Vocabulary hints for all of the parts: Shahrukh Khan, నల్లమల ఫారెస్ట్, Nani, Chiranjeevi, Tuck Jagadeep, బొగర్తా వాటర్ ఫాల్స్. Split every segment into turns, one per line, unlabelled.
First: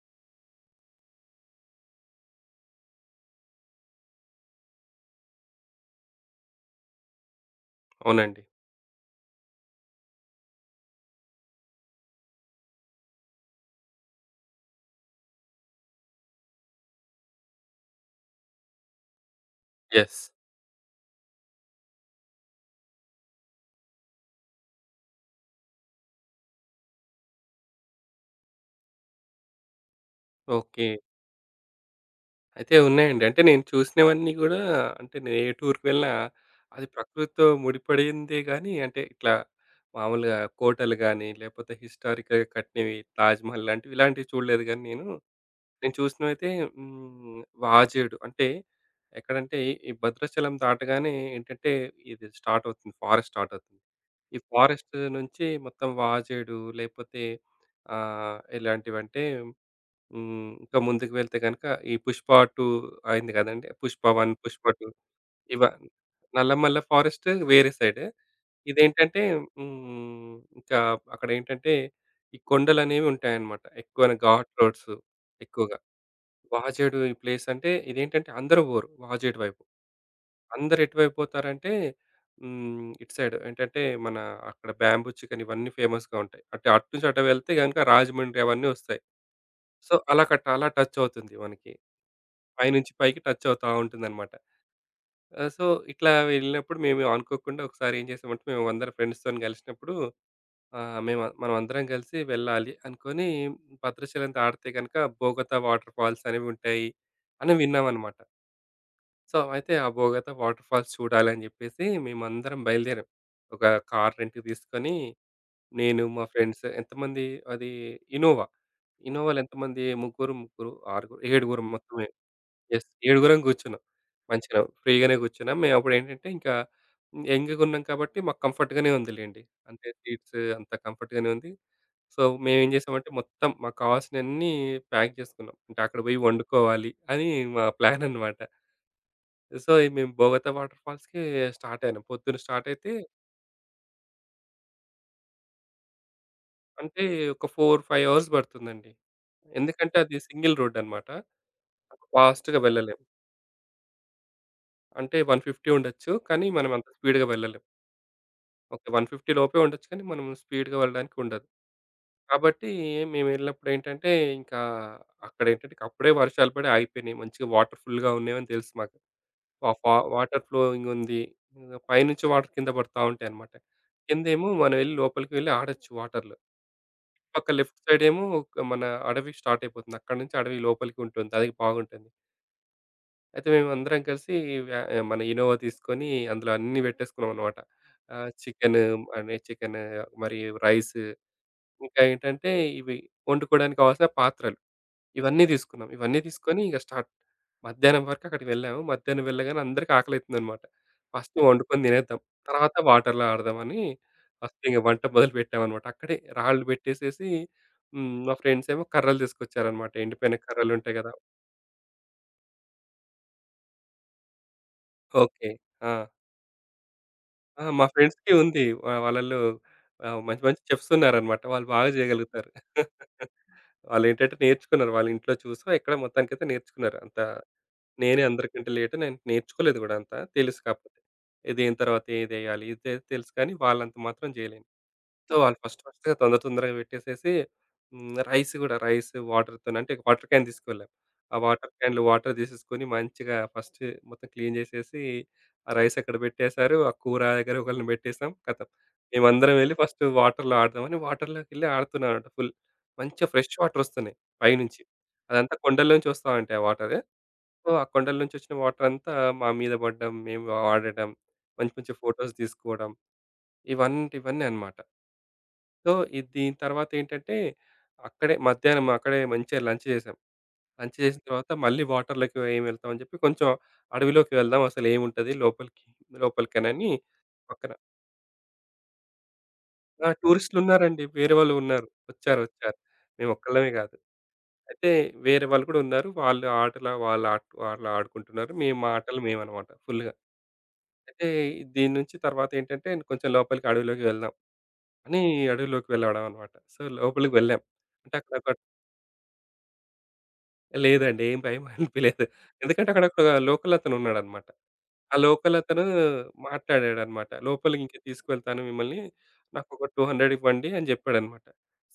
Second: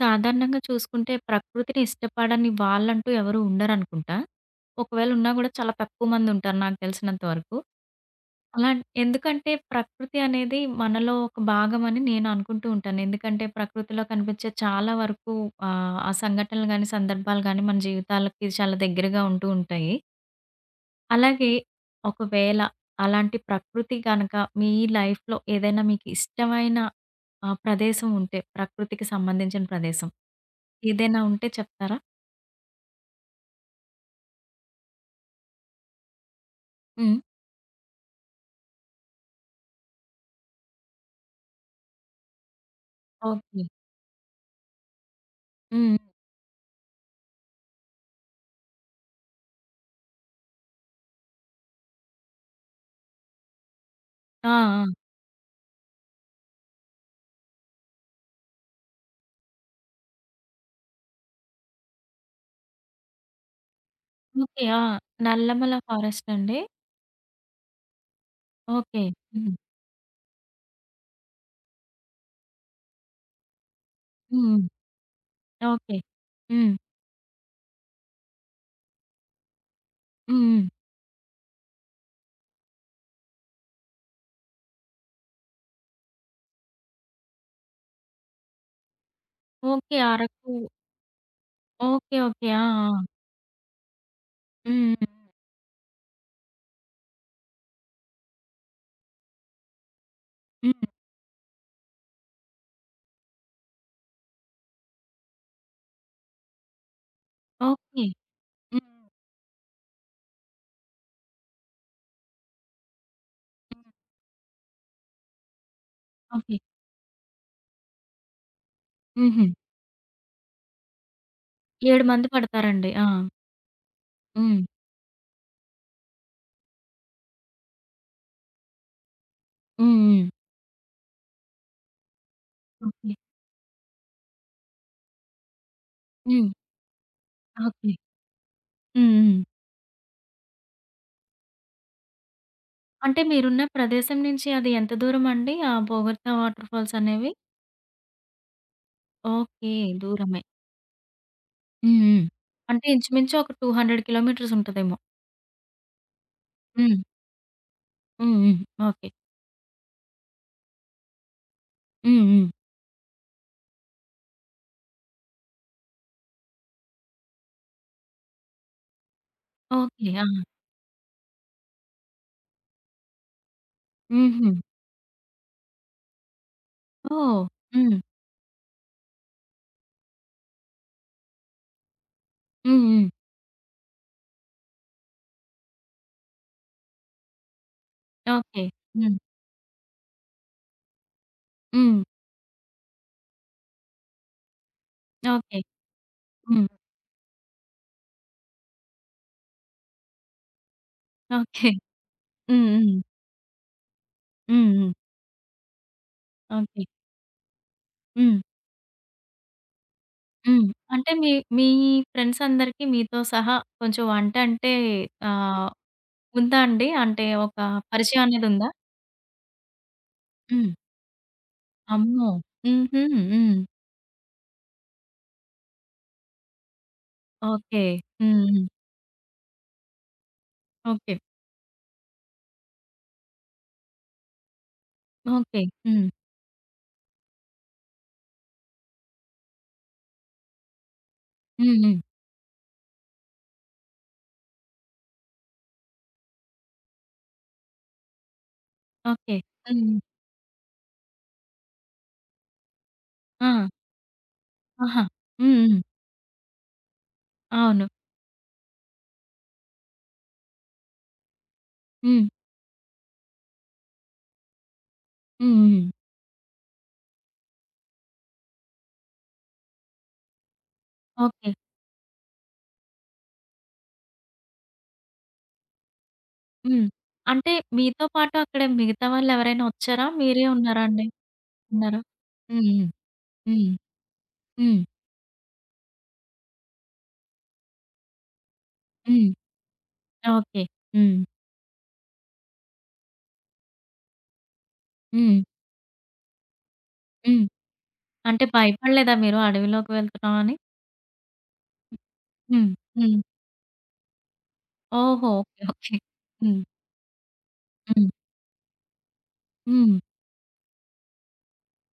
సాధారణంగా చూసుకుంటే ప్రకృతిని ఇష్టపడని వాళ్ళంటూ ఎవరు ఉండరనుకుంటా. ఒకవేళ ఉన్నా గూడా చాలా తక్కువ మందుంటారు నాకు తెలిసినంత వరకు.
అవునండి.
అలా ఎందుకంటే ప్రకృతి అనేది మనలో ఒక భాగమని నేను అనుకుంటూ ఉంటాను. ఎందుకంటే ప్రకృతిలో కనిపించే చాలా వరకు ఆ సంఘటనలు గాని, సందర్భాలు గాని మన జీవితాలకి చాలా దగ్గరగా ఉంటూ ఉంటాయి.
యెస్.
అలాగే ఒకవేళ అలాంటి ప్రకృతి గనక మీ లైఫ్‌లో ఏదైనా మీకు ఇష్టమైన ఆ! ప్రదేశం ఉంటే, ప్రకృతికి సంబంధించిన ప్రదేశం.
ఓకే.
ఏదైనా ఉంటే చెప్తారా?
అయితే ఉన్నాయండి. అంటే నేను చూసినవన్నీ గూడా అంటే నేను ఏ టూర్‌కి వెళ్ళినా అది
హ్మ్.
ప్రకృతితో ముడిపడిందే గానీ, అంటే ఇట్లా మామూలుగా కోటలు గానీ, లేపోతే హిస్టారికల్‌గా కట్టినవి
ఓకే.
'తాజ్‌మహల్' లాంటివి ఇలాంటివి చూడలేదు గానీ నేను. నేను
హ్మ్.
చూసినవైతే హ్మ్. వాజేడు అంటే ఎక్కడంటే ఈ భద్రాచలం దాటగానే ఏంటంటే ఇది స్టార్ట్ అవుతుంది. ఫారెస్ట్ స్టార్ట్ అవుతుంది. ఈ
ఆ! ఆ!
ఫారెస్ట్ నుంచి మొత్తం వాజేడు లేపోతే ఎలాంటివంటే ఇంకా ముందుకు వెళ్తే గనక ఈ 'పుష్ప 2' అయింది కదండీ! 'పుష్ప 1', 'పుష్ప
ఓకే. ఆ!
2' ఇవ
నల్లమల ఫారెస్ట్ అండి?
'నల్లమల్ల ఫారెస్ట్' వేరే సైడ్.
ఓకే.
ఇదేంటంటే
హ్మ్.
ఇంకా అక్కడేంటంటే ఈ కొండలనేవి ఉంటాయన్నమాట. ఎక్కువన ఘాట్
హ్మ్.
రోడ్స్ ఎక్కువగా.
ఓకే. హ్మ్.
వాజేడు ఈ ప్లేస్ అంటే ఇదేంటంటే అందరూ పోరు వాజేడు వైపు.
హ్మ్. హ్మ్.
అందరు ఎటువైపోతారంటే ఇటు సైడ్ ఏంటంటే మన అక్కడ బ్యాంబూ చికెన్ ఇవన్నీ ఫేమస్‌గా ఉంటాయి. అంటే అటు నుంచి అటు వెళ్తే గనుక రాజమండ్రి అవన్నీ వస్తాయి. So,
okay.
అలా కట్ట
అరకు.
అలా టచ్ అవుతుంది మనకి.
ఓకే. ఓకే. ఆ!
పైనుంచి
ఆ!
పైకి టచ్ అవుతా ఉంటుందన్నమాట.
హ్మ్.
ఆహ్, సో, ఇట్లా వెళ్ళినప్పుడు మేము అనుకోకుండా ఒకసారి ఏం చేసామంటే మేమందరం ఫ్రెండ్స్‌తోని కలిసినప్పుడు
హ్మ్. హ్మ్.
మేము మనమందరం కలిసి వెళ్ళాలి అనుకోని భద్రాచలం దాటితే గనుక బోగత వాటర్ ఫాల్స్ అనేవి ఉంటాయి అని
ఓకే.
విన్నామన్నమాట.
హ్మ్.
సో, అయితే ఆ బోగత వాటర్ ఫాల్స్ చూడాలని జెప్పేసి మేమందరం బయలుదేరాం. ఒక
హ్మ్.
కార్ రెంట్‌కి తీసుకొని నేను, మా
ఓకే.
ఫ్రెండ్స్ ఎంతమంది అది ఇనోవా. ఇనోవాలో
హుహు.
ఎంతమంది ముగ్గురు, ముగ్గురు, ఆరుగురు, ఏడుగురం
7
మొత్తమే.
మంది
యెస్.
పడతారండి. ఆ!
ఏడుగురం గూర్చున్నాం. మంచిగా
హ్మ్.
ఫ్రీగానే గూర్చున్నాం. మేమప్పుడేంటంటే ఇంకా యంగ్‌గున్నాం కాబట్టి మాకు కంఫర్ట్‌గానే ఉందిలెండి. అంటే
హ్మ్. హ్మ్.
సీట్స్ అంతా కంఫర్ట్‌గానే ఉంది. సో, మేమేం జేసామంటే
ఓకే.
మొత్తం మాకు కావాల్సినయన్నీ ప్యాక్ జేసుకున్నాం. అంటే అక్కడ బోయి
హ్మ్.
వండుకోవాలి అని మా
ఓకే.
ప్లాన్ అన్నమాట.
హ్మ్. హ్మ్.
సో, ఈ మేము బోగతా వాటర్ ఫాల్స్‌కి స్టార్ట్ అయినాం. పొద్దున స్టార్ట్ అయితే
అంటే మీరున్న ప్రదేశం నుంచి అది ఎంత దూరమండి? ఆ బొగర్తా వాటర్ ఫాల్స్
అంటే
అనేవి?
ఒక 4, 5 అవర్స్ పడుతుందండి.
ఓకే.
ఎందుకంటే అది
దూరమే.
సింగిల్ రోడ్ అన్నమాట.
హ్మ్. హ్మ్.
ఫాస్ట్‌గా
అంటే
వెళ్ళలేం.
ఇంచుమించు ఒక 200 కిలోమీటర్స్ ఉంటదేమో.
అంటే 150 ఉండొచ్చు. కానీ మనం అంత
హ్మ్.
స్పీడ్‌గా వెళ్ళలేం.
హ్మ్. హ్మ్.
ఓకే.
ఓకే.
150 లోపే ఉండొచ్చు కానీ మనం స్పీడ్‌గా వెళ్ళడానికి ఉండదు.
హ్మ్. హ్మ్.
కాబట్టి మేము వెళ్ళినప్పుడు ఏంటంటే ఇంకా అక్కడేంటంటే అప్పుడే వర్షాలు పడి ఆగిపోయినాయి. మంచిగా వాటర్ ఫుల్‌గా ఉన్నాయని తెలుసు మాకు. వా ఫా
ఓకే.
వాటర్
ఆ!
ఫ్లోయింగ్ ఉంది. పైనుంచి వాటర్ కింద పడతా ఉంటాయన్నమాట. కిందేమో
హుహు.
మనం వెళ్లి లోపలికి వెళ్లి ఆడొచ్చు వాటర్‌లో.
ఓహ్!
పక్క లెఫ్ట్
హ్మ్.
సైడేమో మన అడవి స్టార్ట్ అయిపోతుంది. అక్కడి నుంచి అడవి లోపలికి ఉంటుంది. అది బాగుంటుంది.
హ్మ్. హ్మ్.
అయితే మేమందరం కలిసి వ్య మన ఇనోవా తీసుకొని అందులో అన్నీ పెట్టేసుకున్నామనమాట. ఆహ్,
ఓకే.
చికెన్
హ్మ్.
అనే చికెన్ మరి రైస్
హ్మ్.
ఇంకా ఏంటంటే ఇవి వండుకోవడానికి కావాల్సిన పాత్రలు. ఇవన్నీ
ఓకే.
తీసుకున్నాం. ఇవన్నీ తీసుకొని
హ్మ్.
ఇక స్టార్ట్. మధ్యాహ్నం వరకు అక్కడికి వెళ్ళాము. మధ్యాహ్నం వెళ్ళగానే అందరికి ఆకలైతుందన్నమాట. First
okay.
వండుకొని తినేద్దాం.
హ్మ్.
తర్వాత
హ్మ్.
వాటర్‌లో ఆడదామని ఫస్ట్
హ్మ్.
ఇంక
హ్మ్.
వంట మొదలుపెట్టామన్నమాట. అక్కడే రాళ్ళు
ఓకే.
పెట్టేసేసి మా
హ్మ్.
ఫ్రెండ్స్ ఏమో కర్రలు తీసుకొచ్చారన్నమాట. ఎండిపోయిన
హ్మ్.
కర్రలుంటాయి
అంటే
కదా!
మీ మీ ఫ్రెండ్స్ అందరికి మీతో సహా కొంచెం వంట అంటే
ఓకే.
ఆహ్,
ఆ!
ఉందా అండి? అంటే ఒక
ఆ! మా
పరిచయం
ఫ్రెండ్స్‌కి
అనేది
ఉంది.
ఉందా?
వాళ్ళలో మంచి మంచి
హ్మ్.
చెఫ్స్ ఉన్నారన్నమాట. వాళ్ళు బాగా
అమ్మో!
చేయగలుగుతారు.
హుహు. హ్మ్.
వాళ్ళేంటంటే నేర్చుకున్నారు. వాళ్ళ ఇంట్లో చూసో, ఎక్కడో మొత్తానికైతే నేర్చుకున్నారు. అంత
ఓకే.
నేనే
హ్మ్.
అందరికంటే లేట్. నేను నేర్చుకోలేదు గూడా అంతా. తెలుసు కాకపోతే.
ఓకే.
ఇదేన తర్వాత ఏదెయ్యాలి ఇది తెలుసు కానీ వాళ్ళంత మాత్రం జేయలేను. సో, వాళ్ళు
ఓకే.
ఫస్ట్
హ్మ్.
ఫస్ట్‌గా తొందరగా పెట్టేసేసి రైస్ వాటర్‌తోని అంటే వాటర్ క్యాన్ తీసుకెళ్ళాం. ఆ వాటర్
హ్మ్. హ్మ్.
క్యాన్‌లో వాటర్ తీసేసుకొని మంచిగా ఫస్ట్ మొత్తం క్లీన్ జేసేసి ఆ రైస్ అక్కడ పెట్టేశారు. ఆ కూర దగ్గర ఒకళ్ళని పెట్టేసాం. ఖతం.
ఓకే.
మేమందరం వెళ్లి
హ్మ్.
ఫస్ట్ వాటర్‌లో ఆడదామని వాటర్‌లోకెళ్ళి ఆడుతున్నామన్నమాట ఫుల్. మంచిగా ఫ్రెష్
ఆ!
వాటర్ ఒస్తున్నాయి పైనుంచి.
ఆహా!
అదంతా
హ్మ్. హ్మ్.
కొండల్లోంచి వస్తా ఉంటాయి ఆ వాటరు. సో, ఆ
అవును.
కొండల నుంచొచ్చిన వాటరంతా మా మీద పడ్డం. మేము ఆడడం. మంచి మంచి
హ్మ్.
ఫోటోస్ తీసుకోవడం. ఇవంటివన్నీ అన్నమాట.
హ్మ్. హ్మ్.
సో, దీని తర్వాతేంటంటే అక్కడే మంచిగా లంచ్ చేసాం. లంచ్ చేసిన
ఓకే.
తర్వాత మళ్ళీ వాటర్‌లోకి ఏం వెళ్తాం అని చెప్పి కొంచెం అడవిలోకి వెళ్దాం. అసలేముంటది లోపలికి
హ్మ్.
లోపలికనని
అంటే
పక్కన
మీతో పాటు అక్కడ మిగతా వాళ్ళెవరైనా వచ్చారా?
ఆ!
మీరే ఉన్నారా
టూరిస్టులున్నారండి.
అండి?
వేరే వాళ్ళు ఉన్నారు.
ఉన్నారా?
వచ్చారు.
హ్మ్. హ్మ్.
మేమొక్కళ్ళమే కాదు.
హ్మ్. హ్మ్.
అయితే వేరే వాళ్ళు కూడా ఉన్నారు. వాళ్ళు ఆడుకుంటున్నారు. మేము మా ఆటలు
హ్మ్.
మేమన్నమాట ఫుల్‌గా.
ఓకే. హ్మ్.
అయితే దీని నుంచి తర్వాతేంటంటే కొంచెం లోపలికి అడవిలోకి వెళ్దాం అని
హ్మ్.
అడవిలోకి వెళ్ళడం అన్నమాట. సో, లోపలికి
హ్మ్.
వెళ్ళాం. అంటే
అంటే
అక్కడొక
భయపడలేదా మీరు అడవిలోకి వెళ్తున్నామని?
లేదండి. ఏం భయం అనిపియలేదు.
హ్మ్.
ఎందుకంటే అక్కడ
హ్మ్.
ఒక లోకల్ అతనున్నాడన్నమాట. ఆ
ఓహో!
Local
okay.
అతను
ఓకే. హ్మ్.
మాట్లాడాడన్నమాట. లోపలికి ఇంక
హ్మ్.
తీసుకెళ్తాను మిమ్మల్ని. నాకొక
హ్మ్.
200 ఇవ్వండి అని జెప్పాడన్నమాట.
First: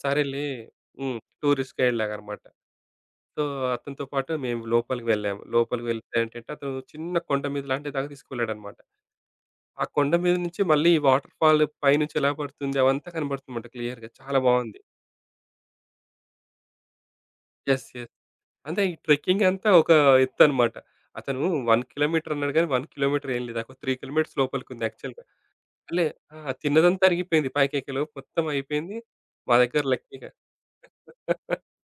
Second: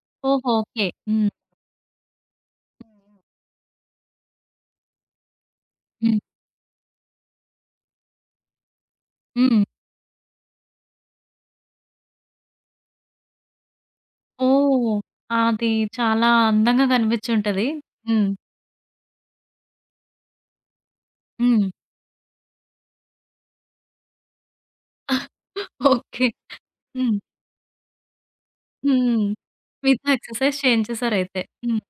సరేలే
ఓహో! ఓకే. హ్మ్.
టూరిస్ట్ గైడ్‌లాగన్నమాట. సో, అతనితో పాటు మేము లోపలికి వెళ్ళాము. లోపలికి వెళ్తే
హ్మ్.
ఏంటంటే అతను చిన్న కొండ మీద లాంటి దాకా తీసుకువెళ్ళాడన్నమాట.
హ్మ్.
ఆ కొండ మీద నుంచి మళ్ళీ ఈ వాటర్ ఫాల్ పైనుంచి ఎలా పడుతుంది అవంతా కనబడుతుందన్నమాట క్లియర్‌గా. చాలా బావుంది.
ఓహ్! అది చాలా అందంగా కనిపిచ్చుంటది.
యెస్. యెస్.
హ్మ్.
అంటే ఈ ట్రెక్కింగ్ అంతా ఒక ఎత్తనమాట. అతను
హ్మ్.
1 కిలోమీటర్ అన్నాడు గానీ, 1 కిలోమీటర్ ఏం లేదు. ఒక 3 కిలోమీటర్స్ లోపలికుంది యాక్చువల్‌గా. అల్లే
ఓకే.
ఆ! తిన్నదంతా
హ్మ్.
అరిగిపోయింది పైకెక్కేలోపు మొత్తం అయిపోయింది.
హ్మ్.
మా దగ్గర
మీతో
లక్కీగా
ఎక్సర్‌సైజ్ చేయించేసారయితే. హ్మ్.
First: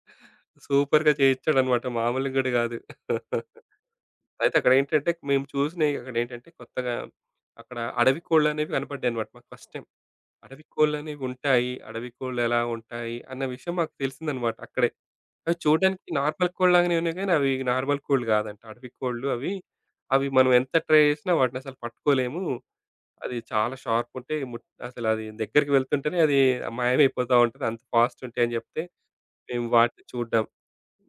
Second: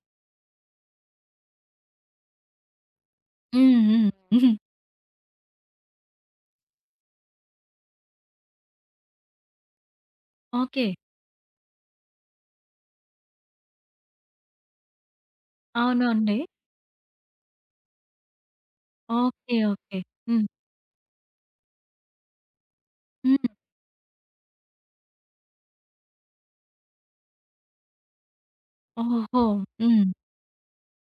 సూపర్‌గా చేయిచ్చాడన్నమాట. మామూలుగా గూడా గాదు.
హ్మ్. హ్మ్. హ్మ్.
అయితే అక్కడేంటంటే, మేము చూసినయి అక్కడేంటంటే కొత్తగా అక్కడ అడవి కోళ్ళనేవి కనపడ్డాయన్నమాట మాకు ఫస్ట్ టైమ్. అడవి
ఓకే.
కోళ్ళనేవి ఉంటాయి. అడవి కోళ్ళు ఎలా ఉంటాయి అన్న విషయం మాకు తెలిసిందనమాట అక్కడే. అవి చూడడానికి
అవునండి.
నార్మల్ కోళ్ళలాగానే ఉన్నాయి గానీ, అవి నార్మల్ కోళ్ళు గాదంట. అడవి కోళ్ళు అవి.
ఓకే. ఓకే.
అవి
హ్మ్.
మనం ఎంత ట్రై జేసినా వాటినసలు పట్టుకోలేము. అది
హ్మ్.
చాలా షార్పుంటాయి. అసలది దగ్గరికి వెళ్తుంటేనే అది మాయమైపోతా ఉంటది. అంత ఫాస్టుంటాయని జెప్తే,
ఓహో!
మేము వాటిని
హ్మ్.
చూడ్డం.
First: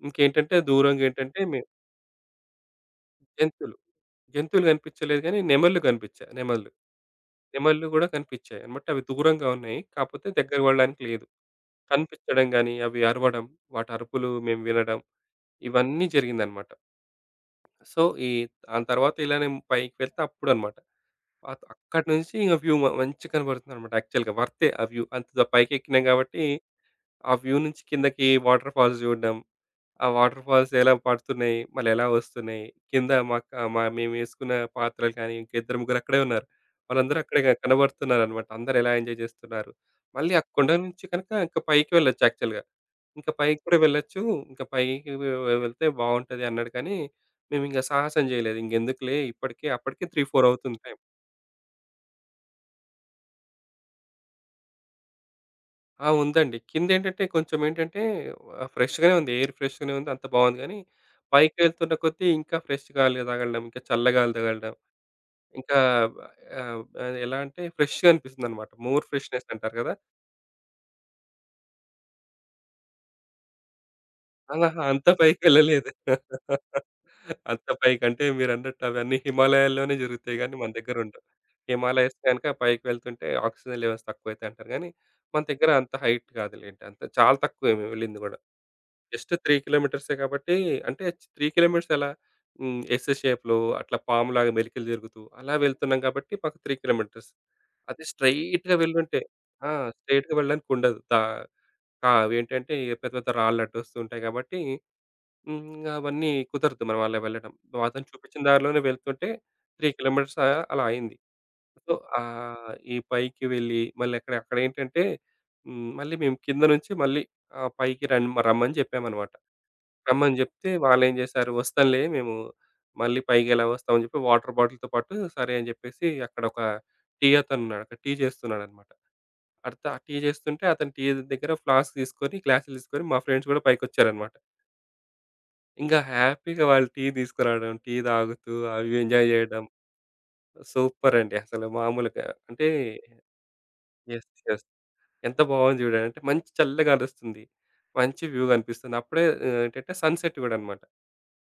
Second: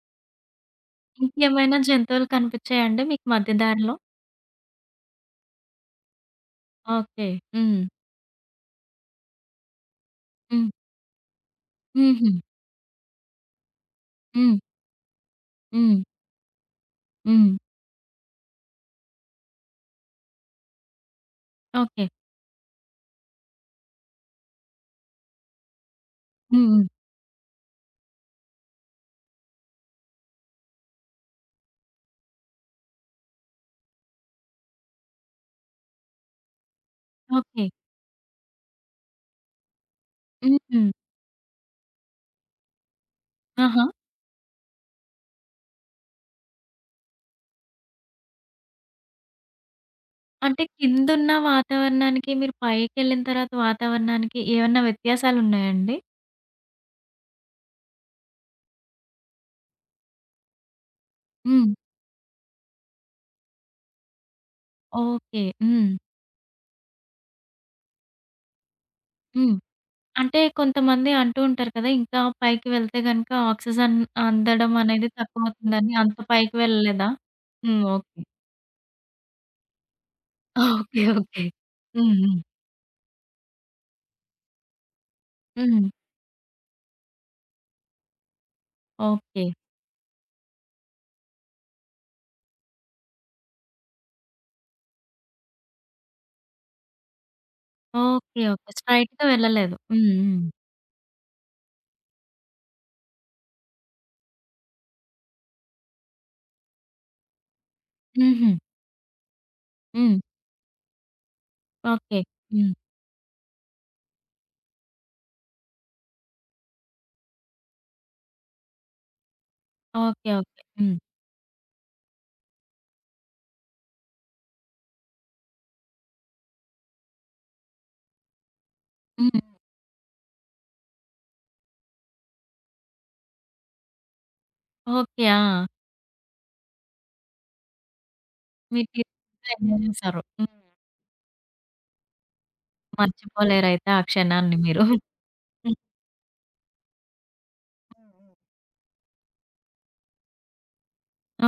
ఇంకేంటంటే దూరంగేంటంటే మేము
ఇంకేమైనా జంతువులు కనిపిచ్చాయండి మీకు మధ్య
జంతువులు.
దారిలో?
జంతువులు కనిపించలేదు గానీ, నెమళ్ళు కనిపించాయి. నెమళ్ళు.
ఓకే. హ్మ్.
నెమళ్ళు గూడా కనిపించాయి అన్నమాట. అవి దూరంగా ఉన్నాయి. కాకపోతే దగ్గర
హ్మ్.
పడడానికి లేదు.
హుహు.
కనిపించడం గాని, అవి అరవడం, వాటి అరుపులు
హ్మ్.
మేము వినడం
హ్మ్.
ఇవన్నీ జరిగిందన్నమాట.
హ్మ్.
సో, ఈ దాని తర్వాత ఇలానే పైకి వెళ్తే అప్పుడన్నమాట.
ఓకే.
అక్కడి నుంచి ఇంక వ్యూ మంచిగా కనబడుతుందన్నమాట. యాక్చువల్‌గా వర్తే ఆ వ్యూ. అంత పైకెక్కినాం కాబట్టి,
హ్మ్. హ్మ్.
ఆ వ్యూ నుంచి కిందకి వాటర్ ఫాల్స్ చూడడం. ఆ వాటర్ ఫాల్స్ ఎలా పడుతున్నాయి? మళ్ళీ ఎలా వస్తున్నాయి? కింద మేమేసుకున్న పాత్రలు కానీ, ఇంక ఇద్దరు ముగ్గురు అక్కడే ఉన్నారు. వాళ్ళందరూ అక్కడే
ఓకే.
కనబడుతున్నారనమాట. అందరూ ఎలా ఎంజాయ్ చేస్తున్నారు. మళ్ళీ ఆ కొండ
హుహు.
నుంచి కనుక ఇంక పైకి వెళ్ళొచ్చు యాక్చువల్‌గా. ఇంక పైకి కూడా
ఆహా!
వెళ్ళొచ్చు. ఇంక పైకి వె వె వెళ్తే బావుంటది అన్నాడు కానీ, మేమింక సాహసం చేయలేదు. ఇంకెందుకులే అప్పటికే 3, 4
అంటే
అవుతుంది టైం.
కిందున్న వాతావరణానికి, మీరు పైకెళ్ళిన తర్వాత వాతావరణానికి ఏమన్నా వ్యత్యాసాలున్నాయండి?
ఆ! ఉందండి. కిందేంటంటే కొంచెం ఏంటంటే ఫ్రెష్‌గానే ఉంది. ఎయిర్ ఫ్రెష్‌గానే ఉంది. అంతా బాగుంది గానీ,
హ్మ్.
పైకెళ్తున్న కొద్దీ ఇంకా ఫ్రెష్ గాలి తగలడం, ఇంకా చల్ల గాలి తగలడం,
ఓకే.
ఇంకా
హ్మ్.
ఆహ్, ఆహ్, ఎలా అంటే ఫ్రెష్‌గా అనిపిస్తుందనమాట. మోర్ ఫ్రెష్‌నెస్
హ్మ్.
అంటారు కదా!
అంటే కొంతమంది అంటూ ఉంటారు కదా! ఇంకా పైకి వెళ్తే గనక ఆక్సిజన్ అందడం
ఆహా! అంత
అనేది
పైకెళ్ళలేదు.
తక్కువవుతుందని. అంత పైకి వెళ్ళలేదా?
అంత
హ్మ్. ఓకే.
పైకంటే మీరన్నట్టు అవన్నీ హిమాలయాల్లోనే జరుగుతాయి గానీ, మన దగ్గర
ఓకే.
ఉండవు.
ఓకే. హ్మ్.
హిమాలయస్
హ్మ్.
గనుక పైకి వెళ్తుంటే ఆక్సిజన్ లెవెల్స్ తక్కువైతాయి అంటారు గానీ, మన దగ్గర
హ్మ్.
అంత హైట్ కాదులెండి. అంత చాలా తక్కువే మేము వెళ్ళింది గూడా. Just
okay.
3 కిలోమీటర్సే కాబట్టి అంటే 3 కిలోమీటర్స్ ఎలా? ఎస్ షేప్‌లో అట్లా పాములాగా మెలికలు తిరుగుతూ అలా వెళ్తున్నాం కాబట్టి మాకు 3 కిలోమీటర్స్. అదే
ఓకే. ఓకే.
స్ట్రెయిట్‌గా వెళ్ళుంటే
స్ట్రెయిట్‌గా
ఆ!
వెళ్ళలేదు. హ్మ్.
స్ట్రెయిట్‌గా
హ్మ్.
వెళ్ళడానికి ఉండదు. దా కా అవేంటంటే పెద్ద పెద్ద రాళ్ళు అడ్డొస్తూ ఉంటాయి కాబట్టి ఇంగ అవన్నీ కుదరదు మనం అలా వెళ్ళడం. అతను చూపించిన
హుహు.
దారిలోనే వెళ్తుంటే 3
హ్మ్.
కిలోమీటర్స్ అలా అయింది. So,
okay. హ్మ్.
ఈ పైకి వెళ్ళి మళ్ళీ అక్కడేంటంటే మళ్ళీ మేము కింద నుంచి మళ్ళీ పైకి రమ్మని చెప్పామన్నమాట.
ఓకే.
రమ్మని
ఓకే.
జెప్తే
హ్మ్.
వాళ్ళేం జేశారు, "వస్తాంలే మేము మళ్ళీ పైగెలా వస్తాం" అని జెప్పి వాటర్ బాటిల్‌తో పాటు సరే అని జెప్పేసి అక్కడ ఒక టీ అతనున్నాడు. అక్కడ టీ చేస్తున్నాడన్నమాట.
హ్మ్.
అడితే ఆ టీ చేస్తుంటే అతను టీ దగ్గర ఫ్లాస్క్ తీసుకొని, గ్లాసులు తీసుకొని మా ఫ్రెండ్స్ గూడా పైకొచ్చారన్నమాట.
ఓకే. ఆ!
ఇంగా హ్యాపీగా వాళ్ళు టీ తీసుకురావడం, టీ తాగుతూ
మీరు
అవి ఎంజాయ్
తీరిగ్గా
జేయడం
ఎంజాయ్ చేశారు. హ్మ్.
సూపర్ అండి. అసలు మామూలుగా అంటే
మర్చిపోలేరైతే ఆ
యెస్.
క్షణాన్ని
యెస్.
మీరు.
ఎంత
హ్మ్.
బావుంది జూడండి. అంటే మంచి చల్లగా గాలొస్తుంది. మంచి వ్యూ గనిపిస్తుంది. అప్పుడే ఏంటంటే సన్‌సెట్ గూడా అన్నమాట.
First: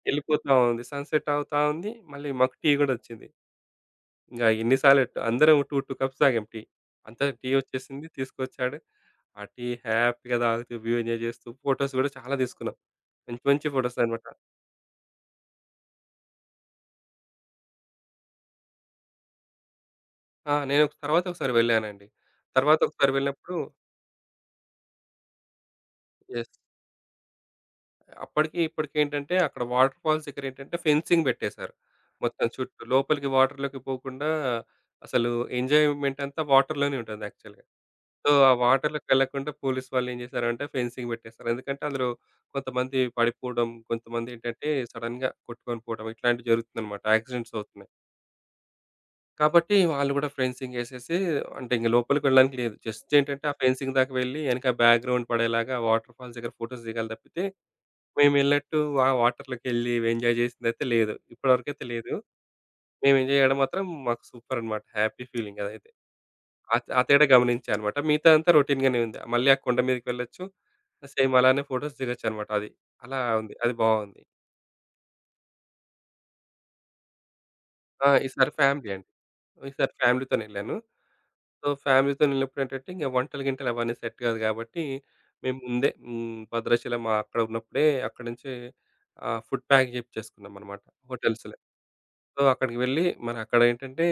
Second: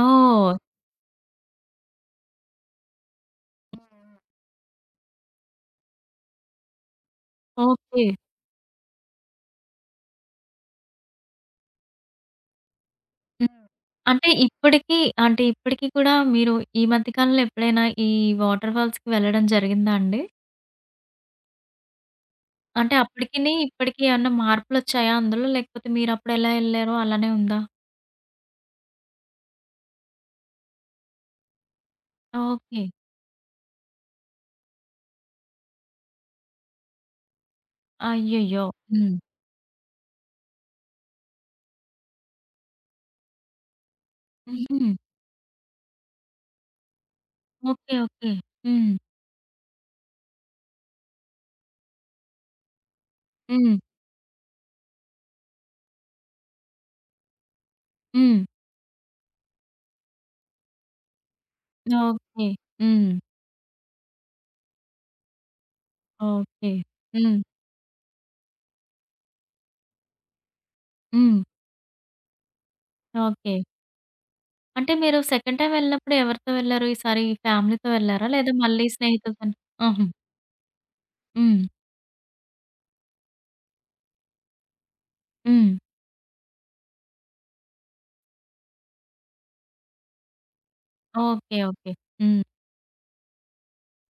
ఓహ్!
వెళ్ళిపోతా ఉంది. సన్‌సెట్ అవుతా ఉంది. మళ్ళీ మాకు టీ గూడా ఒచ్చింది.
హ్మ్.
ఇంగ ఎన్ని సార్లు అందరం 2, 2 కప్స్ తాగాం టీ. అంతా టీ
ఓకే.
ఒచ్చేసింది. తీసుకొచ్చాడు. ఆ టీ హ్యాపీగా తాగుతూ, వ్యూ ఎంజాయ్ చేస్తూ ఫోటోస్ గూడా చాలా తీసుకున్నాం. మంచి
హ్మ్.
మంచి ఫోటోస్ అన్నమాట.
అంటే ఇప్పటికి అంటే ఇప్పటికి కూడా మీరు ఈ మధ్య కాలంలో ఎప్పుడైనా ఈ వాటర్ ఫాల్స్‌కి వెళ్ళడం జరిగిందా అండి?
ఆ! నేను తర్వాత ఒకసారి వెళ్ళానండి. తర్వాత
అంటే
ఒకసారి
అప్పటికిని,
వెళ్ళినప్పుడు
ఇప్పటికి ఏమన్నా మార్పులొచ్చాయా అందులో? లేకపోతే మీరప్పుడు
యెస్.
ఎలా ఎళ్లారో అలానే ఉందా?
అప్పటికి ఇప్పటికి ఏంటంటే అక్కడ వాటర్ ఫాల్స్ దగ్గర ఏంటంటే ఫెన్సింగ్ పెట్టేశారు. మొత్తం చుట్టూ
ఓకే.
లోపలికి వాటర్‌లోకి పోకుండా అసలు ఎంజాయ్‌మెంట్ అంతా వాటర్‌లోనే ఉంటుంది యాక్చువల్‌గా. సో, ఆ
అయ్యయ్యో!
వాటర్‌లోకి
హ్మ్.
వెళ్ళకుండా పోలీస్ వాళ్ళేం చేశారంటే ఫెన్సింగ్ పెట్టేశారు. ఎందుకంటే అందులో కొంతమంది పడిపోవడం, కొంతమందేంటంటే
హుహు.
సడెన్‌గా కొట్టుకొని పోవడం ఇట్లాంటివి జరుగుతుందన్నమాట. యాక్సిడెంట్స్ అవుతున్నాయి.
ఓకే. ఓకే. హ్మ్.
కాబట్టి వాళ్ళు కూడా ఫెన్సింగ్ ఏసేసి అంటే ఇంక లోపలికి వెళ్ళడానికి లేదు. జస్ట్ ఏంటంటే ఆ
హ్మ్.
ఫెన్సింగ్ దాకా వెళ్ళి ఎనక బ్యాక్‌గ్రౌండ్ పడేలాగా వాటర్ ఫాల్స్ దగ్గర ఫోటోస్ దిగాలి తప్పితే,
హ్మ్.
మేమెళ్ళినట్టు ఆ వాటర్‌లోకెళ్ళి ఎంజాయ్ చేసిందైతే లేదు. ఇప్పటి వరకైతే లేదు.
ఓకే. హ్మ్.
మేము ఎంజాయ్ చేయడం మాత్రం మాకు సూపర్ అన్నమాట. హ్యాపీ ఫీలింగ్ అదైతే.
ఓకే.
ఆ! ఆ తేడా
హ్మ్.
గమనించా అనమాట. మిగతాదంతా రొటీన్‌గానే ఉంది. మళ్ళీ ఆ కొండ మీదకి వెళ్ళొచ్చు. సేమ్
హ్మ్.
అలానే ఫోటోస్ దిగొచ్చనమాట అది. అలా ఉంది.
ఓకే.
అది బావుంది.
అంటే మీరు సెకండ్ టైమ్ వెళ్ళినప్పుడు ఎవరితో వెళ్లారు? ఈసారి ఫ్యామిలీతో
ఆ!
వెళ్లారా?
ఈసారి
లేదా మళ్ళీ
ఫ్యామిలీ అండి.
స్నేహితులతోనా?
ఈసారి
ఆహా!
ఫ్యామిలీతోనే వెళ్ళాను.
హ్మ్.
సో, ఫ్యామిలీతోని వెళ్ళినప్పుడు ఏంటంటే, ఇంక వంటలు గింటలు అవన్నీ సెట్ కాదు కాబట్టి, మేము
హ్మ్.
ముందే భద్రాచలం అక్కడ ఉన్నప్పుడే అక్కడి నుంచి ఫుడ్ ప్యాక్ చేపిచ్చేసుకున్నాం అనమాట హోటల్స్‌లో.
ఓకే. ఓకే.
సో,
హ్మ్.
అక్కడికి వెళ్ళి మరి అక్కడ ఏంటంటే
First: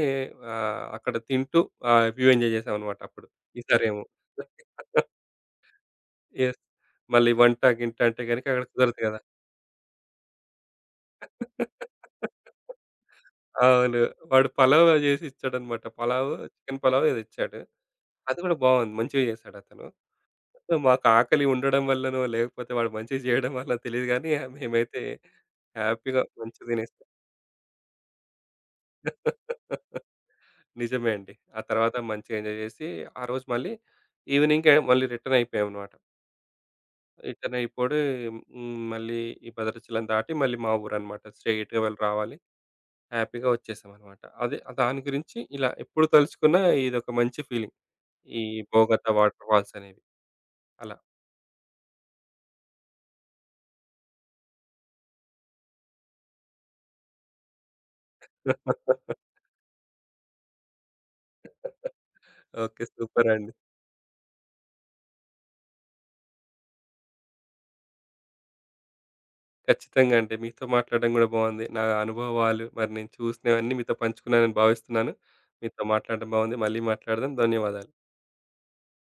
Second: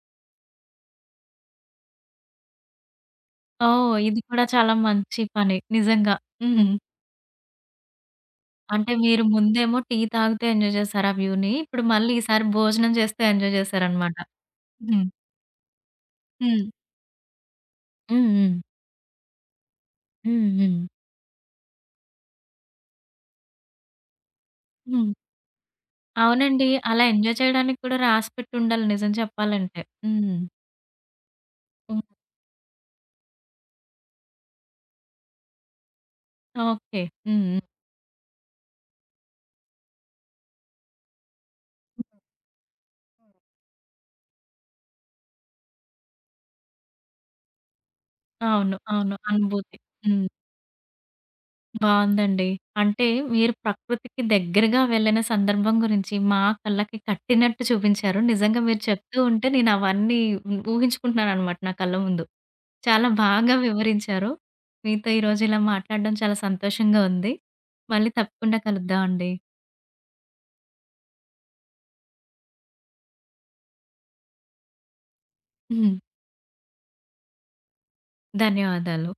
అక్కడ తింటూ వ్యూ ఎంజాయ్ చేసామనమాట అప్పుడు.
ఓహ్!
ఈసారేమో.
ఇది కూడా చాలా మంచి పని. నిజంగా.
యెస్.
హ్మ్.
మళ్ళీ వంట, గింట అంటే గనుక అక్కడ
అంటే
కుదరదు కదా!
మీరు ముందేమో టీ తాగుతూ ఎంజాయ్ చేశారు ఆ వ్యూని. ఇప్పుడు మళ్ళీ ఈసారి భోజనం చేస్తూ ఎంజాయ్
అవును.
చేశారనమాట.
వాడు పలావ్
హ్మ్.
చేసి ఇచ్చాడన్నమాట. పలావ్,
హ్మ్.
చికెన్ పలావ్ ఏదో ఇచ్చాడు.
హ్మ్.
అది
హ్మ్.
కూడా బాగుంది. మంచిగా చేశాడు అతను.
హ్మ్.
సో,
హ్మ్.
మాకు ఆకలి ఉండడం వల్లనో, లేకపోతే వాడు మంచిగా చేయడం వల్ల తెలీదు గానీ, మేమైతే
హ్మ్.
హ్యాపీగా మంచిగా
అవునండి. అలా
తినేసాం.
ఎంజాయ్ చేయడానికి కూడా రాసి పెట్టి ఉండాలి నిజం చెప్పాలంటే. హ్మ్.
నిజమే అండి. ఆ తర్వాత
హ్మ్.
మంచిగా ఎంజాయ్ చేసి, ఆ రోజు మళ్ళీ ఈవినింగే మళ్ళీ రిటర్న్ అయిపోయామన్నమాట.
ఓకే. హ్మ్.
రిటర్న్
హ్మ్.
అయిపోడు హ్మ్. మళ్ళీ ఈ భద్రాచలం దాటి మళ్ళీ మా ఊరన్నమాట. స్ట్రెయిట్‌గా వెళ్ళి రావాలి. హ్యాపీగా వచ్చేసామనమాట. అదే దాని గురించి ఇలా ఎప్పుడు తలుచుకున్నా ఇదొక మంచి ఫీలింగ్. ఈ
అవును.
బోగత
అవును.
వాటర్ ఫాల్స్
అనుభూతి.
అనేవి
హ్మ్.
అలా.
బావుందండి. అంటే మీరు ప్రకృతికి దగ్గరగా వెళ్ళిన సందర్భం గురించి మా కళ్ళకి కట్టినట్టు చూపించారు. నిజంగా మీరు చెప్తూ ఉంటే నేను అవన్నీ హ్మ్, ఊహించుకుంటున్నాననమాట నా కళ్ళ ముందు.
ఓకే.
చాలా
సూపర్ అండి.
బాగా వివరించారు. మీతో ఈరోజు ఇలా మాట్లాడడం చాలా సంతోషంగా ఉంది. మళ్ళీ తప్పకుండా కలుద్దాం అండి.
ఖచ్చితంగా అండి. మీతో మాట్లాడడం గూడా బావుంది. నా అనుభవాలు మరి నేను చూసినవన్నీ మీతో పంచుకున్నానని భావిస్తున్నాను. మీతో
హ్మ్.
మాట్లాడడం బావుంది. మళ్ళీ మాట్లాడదాం. ధన్యవాదాలు.
ధన్యవాదాలు.